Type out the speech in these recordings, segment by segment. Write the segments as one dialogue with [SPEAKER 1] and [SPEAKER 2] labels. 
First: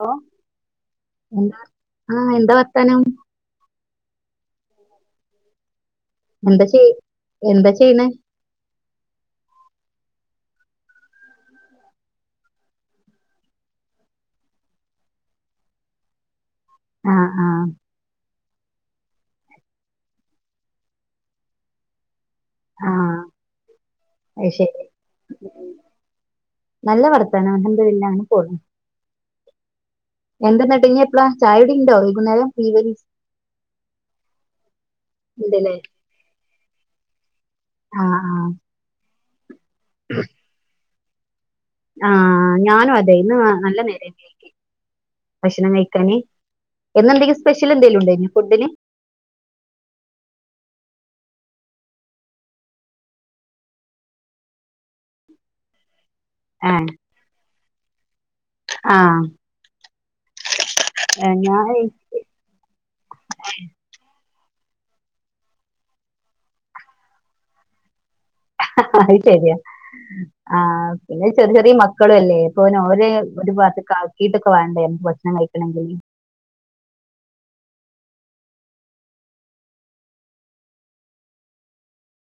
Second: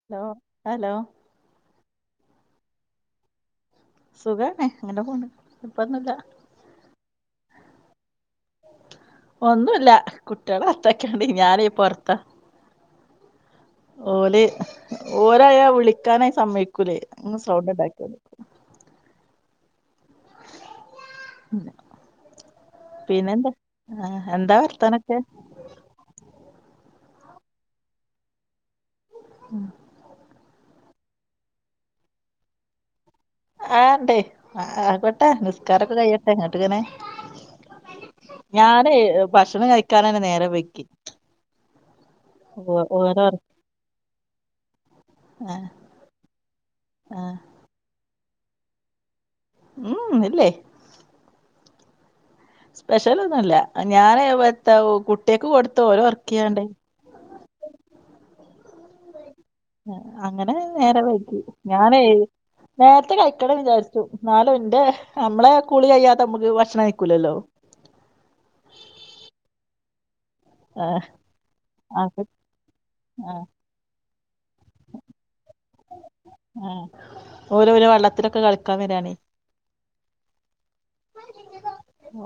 [SPEAKER 1] ഹോ
[SPEAKER 2] hello hello
[SPEAKER 1] ആ എന്താ പറഞ്ഞേ തനം
[SPEAKER 2] സുഖം തന്നെ അങ്ങനെ പോണ് കൊഴപ്പൊന്നുല്ല
[SPEAKER 1] എന്താ ചെയ്യ് എന്താ ചെയ്യുന്നേ
[SPEAKER 2] ഒന്നും ഇല്ല കുട്ടികളെ അകത്ത് ആക്കി ഞാൻ പുറത്താ ഓള് ഒരാളെ വിളിക്കാൻ സമ്മതിക്കില്ല ഓർക്കുലെ
[SPEAKER 1] ആഹ്
[SPEAKER 2] ആ
[SPEAKER 1] ആഹ്
[SPEAKER 2] സൗണ്ട് ഇണ്ടാക്കും [unintelligible]
[SPEAKER 1] ആഹ്
[SPEAKER 2] പിന്നെ എന്താ ആ
[SPEAKER 1] അത്
[SPEAKER 2] എന്താ
[SPEAKER 1] ശരി
[SPEAKER 2] വർത്താനം ഓകെ
[SPEAKER 1] അൽഹം ദുലില്ലാഹ് അങ്ങനെ പോണ്
[SPEAKER 2] [inaudible]
[SPEAKER 1] എന്തെന്നിന്ന് പിന്നെ എപ്പളാ ചായകുടിയുണ്ടോ വൈകുന്നേരം ഈവെനിംഗ്
[SPEAKER 2] ആ ഉണ്ടേ അ ആയിക്കോട്ടെ
[SPEAKER 1] ഉണ്ടല്ലേ
[SPEAKER 2] നിസ്കാരൊക്കെ കഴിയട്ടെ എന്നിട്ട് എങ്ങനെ
[SPEAKER 1] ആഹ് ആഹ്
[SPEAKER 2] ഞാന് ണം കഴിക്കാനന്നെ നേരം വെകി
[SPEAKER 1] ആ ഞാനും അതെ
[SPEAKER 2] ഓരോ
[SPEAKER 1] ഇന്ന് നല്ല നേരം വൈകി
[SPEAKER 2] ആ
[SPEAKER 1] ഭക്ഷണം കഴിക്കാന്
[SPEAKER 2] ആ
[SPEAKER 1] ഇന്നെന്തെങ്കിലും സ്പെഷ്യൽ എന്തെങ്കിലും ഉണ്ടായിഞ്ഞോ ഫുഡ്ഡിന്
[SPEAKER 2] ഉം ഉം ഇല്ലേ സ്പെഷ്യല് ഒന്നുഅല്ല ഞാന് എത്താ കുട്ട്യേക്ക് കൊടുത്ത് ഓരെ ഒർ ക്കിയാണ്ട്
[SPEAKER 1] ആ
[SPEAKER 2] അങ്ങനെ നേരം വെയ്കി ഞാനയ് നേർത്തെ കഴിക്കണെന്ന് വിചാര്ച്ചും ന്നാലും ഇന്റെ അമ്മളെ കുളി കഴിയാതെ മ്മക്ക് ഭക്ഷണം കഴിക്കൂലല്ലോ
[SPEAKER 1] മ് ആ
[SPEAKER 2] ഏഹ്
[SPEAKER 1] പിന്നെ ചെറി ചെറീമക്കളും
[SPEAKER 2] അത്
[SPEAKER 1] അല്ലേ അപ്പോപ്പിന്നെ ഓരെ
[SPEAKER 2] ആഹ്
[SPEAKER 1] ഒരു ഭാഗത്ത്ക്ക് ആക്കിയിട്ട് വാണ്ടേ മ്മക്ക് ഭക്ഷണം കഴിക്കാണെങ്കില്
[SPEAKER 2] ആ ഓരോരോ വെള്ളത്തിലൊക്കെ കളിക്കാൻ വരാണെ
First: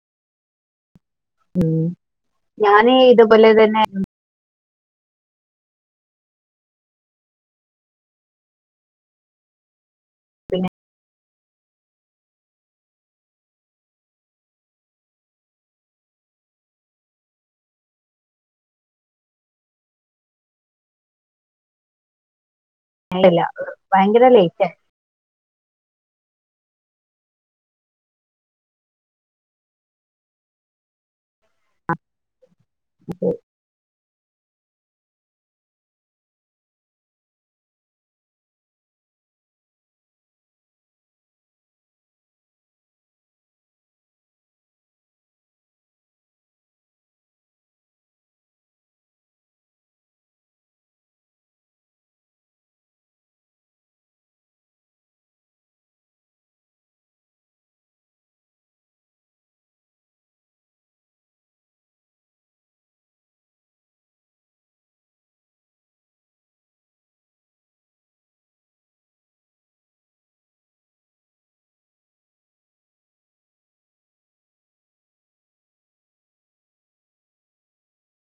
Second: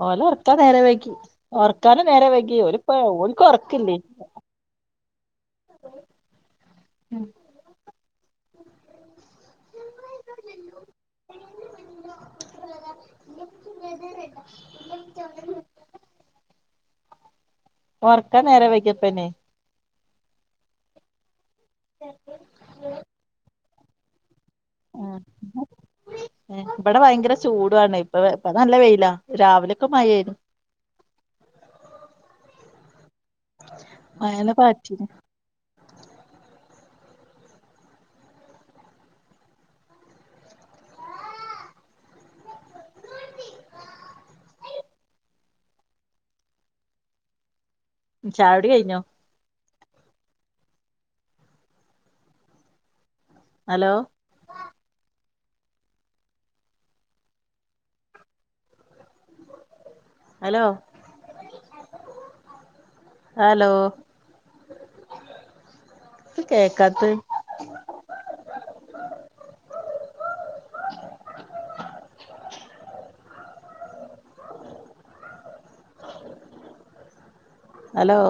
[SPEAKER 2] ഓലെ ഓർക്കാൻ നേരം വെകി
[SPEAKER 1] ഉം
[SPEAKER 2] ഒറക്കാനും നേരം വൈകി ഓല്
[SPEAKER 1] ഞാന്
[SPEAKER 2] പ്പോ ഓല്ക്ക്
[SPEAKER 1] ഇതുപോലെ തന്നെ
[SPEAKER 2] ഒറക്കില്ലേ [inaudible] ഉം
[SPEAKER 1] പിന്നെ
[SPEAKER 2] [unintelligible] ഒറക്കാൻ നേരം വൈകിയപ്പന്നെ ശരി
[SPEAKER 1] അല്ലല്ല ഭയങ്കര ലേയ്റ്റ
[SPEAKER 2] ആ ഇബ്ടെ ഭയങ്കര ചൂടു ആണേ ഇപ്പ ഇപ്പ നല്ല വെയിലാ രാവിലെക്കെ മയയാര്
[SPEAKER 1] അ
[SPEAKER 2] അയനെ പാറ്റിനി ചായുടി കയ്ഞ്ഞോ അലോ അലോ അലോ ത്ത കേക്കാത്തെ അലോ